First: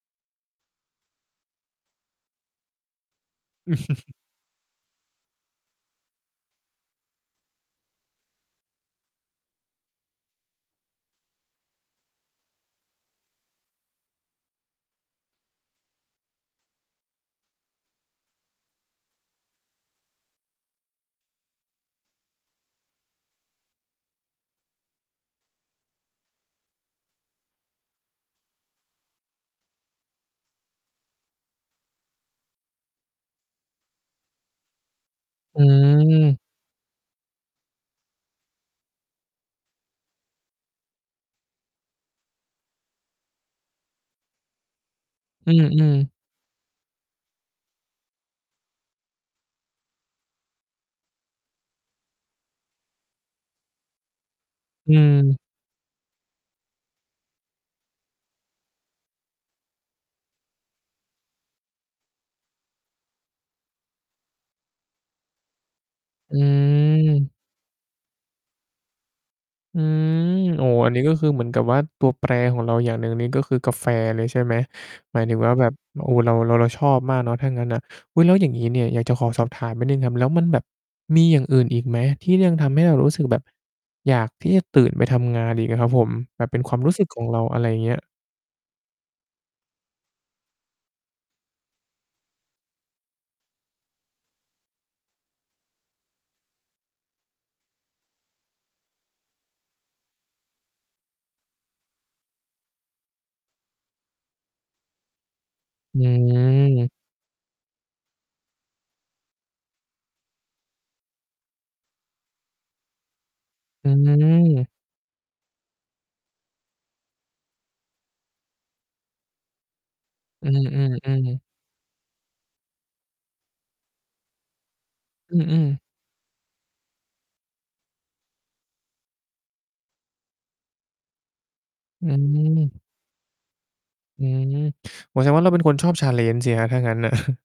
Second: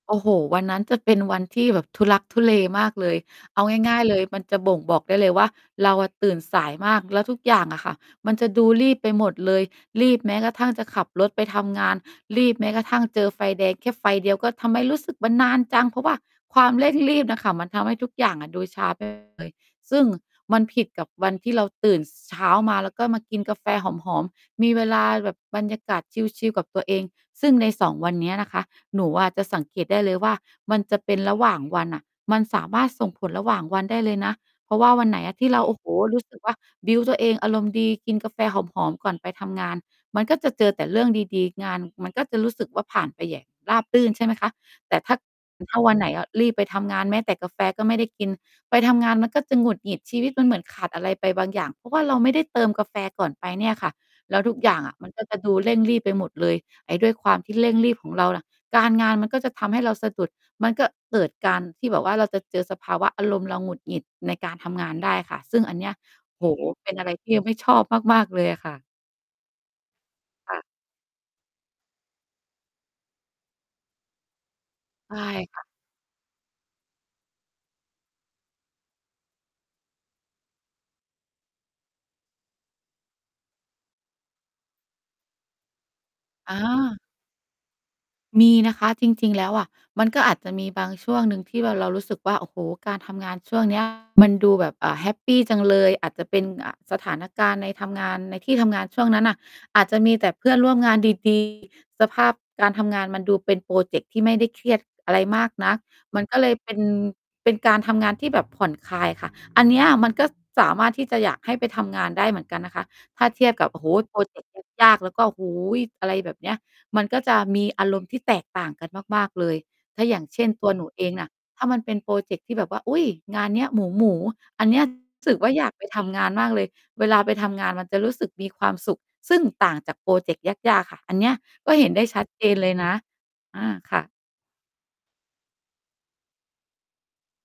โอ้โฮ วันนั้นจะเป็นวันที่แบบทุลักทุเลมากเลย เอาง่าย ๆ เลยมันจะบ่งบอกได้เลยว่าเราอะตื่นสายมาก แล้วทุกอย่างอะค่ะมันจะดูรีบไปหมดเลย รีบแม้กระทั่งจะขับรถไปทำงาน รีบแม้กระทั่งเจอไฟแดงแค่ไฟเดียวก็ "ทำไมรู้สึกมันนานจัง?" เพราะว่าความ เร่งรีบ น่ะค่ะ มันทำให้ทุกอย่างอะดูช้า ไปหมด เลย ซึ่งมันผิดกับวันที่เราตื่น ส เช้ามา ก็มากินกาแฟหอม ๆ มีเวลาแบบบรรยากาศชิล ๆ กับตัวเอง ซึ่งใน 2 วันเนี้ยนะคะ หนูอะจะสังเกตได้เลยว่า มันจะเป็นระหว่างวันอะมันสามารถส่งผลระหว่างวันได้เลยนะ เพราะว่าวันไหนอะที่เอรา โอ้โฮ รู้สืึม กว่า บิลด์ ตัวเองอารมณ์ดี กินกาแฟหอม ๆ ก่อนไปทำงาน มันก็จะเจอแต่เรื่องดี ๆ งานมันก็จะรู้สึกว่าผ่านไปอย่างราบรื่น ใช่ไหมคะ แต่ถ้า อืถ้าวัอ นไหนๆ อะ รีบไปทำงานแม้แต่กาแฟก็ไม่ได้กิน ไปทำงานมันก็จะหงุดหงิด ชีวิตมันเหมือนขาดอะไรไปบางอย่าง เพราะว่าเราไม่ได้เติมกาแฟก่อนไปเนี่ยค่ะ แล้วทุกอย่างออืะมันก็จะม ดูเร่งรีบไปหมดเลย ไอ้ด้วยความที่เร่งรีบของเราน่ะ การงานมันก็จะทำให้เราสะดุด มันก็เกิดการที่แบบว่า เราจะเจอสภาวะอารมณ์เราหงุดหงิดในการทำงานได้ค่ะ ซึ่งอันเนี้ย อืโอ้โฮ เป็นอะไรทีม ่เราไม่ชอบมาก ๆ เลยอะค่ะ อืม ค่โอะ ้ อันนี้ก็คือเหมือนกับว่า ตัวแปรของเราอย่างหนึ่งนี่ก็คือกาแฟเลยใช่ไหม? ใชหม่ ายถึงว่าค่แะ บบ โอ้ เรา เรา เราชอบมากเนาะ ถ้างั้นน่ะ อุ๊ย แล้วอย่างงี้เนี่ย อยากจะขอสอบถามนิดหนึ่งครับ แล้วมันแบบมีอย่างอื่นอีกไหมที่ยังทำให้เรารู้สึกแบบอยากที่จะตื่นไปทำงานอีกอะครับผม? แบบอเ๋ป็นความรูอ ้สึกของเรา อะไรอย่างเงี้ย มีนะคะจริง ๆ แล้วอะ มันก็อาจจะมีบางช่วงหนึ่งที่ว่าเรารู้สึกว่า โอ้โฮ การทำงานช่วง เนี้ย มันดูแบบ อ่า แฮปปีจังเลย อาจจะเป็น อ่า สถานการณ์ในทำงาน ในที่ทำงานช่วงนั้นน่ะ อาจจะมีแต่เพื่อนร่วมงาน ดี ๆ สภาพการทำงานมันดูเป็นพรอเจกต์ที่ไม่ได้เครียดอะไรมากนัก อืมันก็เลยเป็น ม เป็นการทำงานที่แบบผ่อนคลายค่ะ อันเนี้ยมันก็สามารถที่จะอยากให้ไปทำงานได้เหมือนกันนะคะ ถ้าเทียบกับ โอ้โอฮ ืพรอเจกต์ม ยาก ๆ แล้วก็ โอ้โฮ! อะไรแบบเนี้ย มันก็จะมีอารมณ์ที่แตกต่างกันมาก ๆ เลย ถ้าอย่างเชอ่ืน ตัวหนูเองน่อ ะ ๆ ๆ ถ้ามันเป็นพรอเจกต์ที่แบบว่า "อุ๊ย! งานเนี้ยหมู ๆ" อันเนี้ยจะ รู้สอึืกว่าอยอ ากไๆ ปทำงานมากเลย เวลาไปทำงานมันจะรู้สึกมีความสุข ซึ่งต่างจากพรอเจกต์ยาก ๆ ค่ะ อันเนี้ยก็เห็นไดอ้ืชัดเจนเลยม นะ อา ค่ะ อืม โอ้ แสดงว่าเราเป็นคนชอบ challenge สิครับ ถ้างั้นน่ะ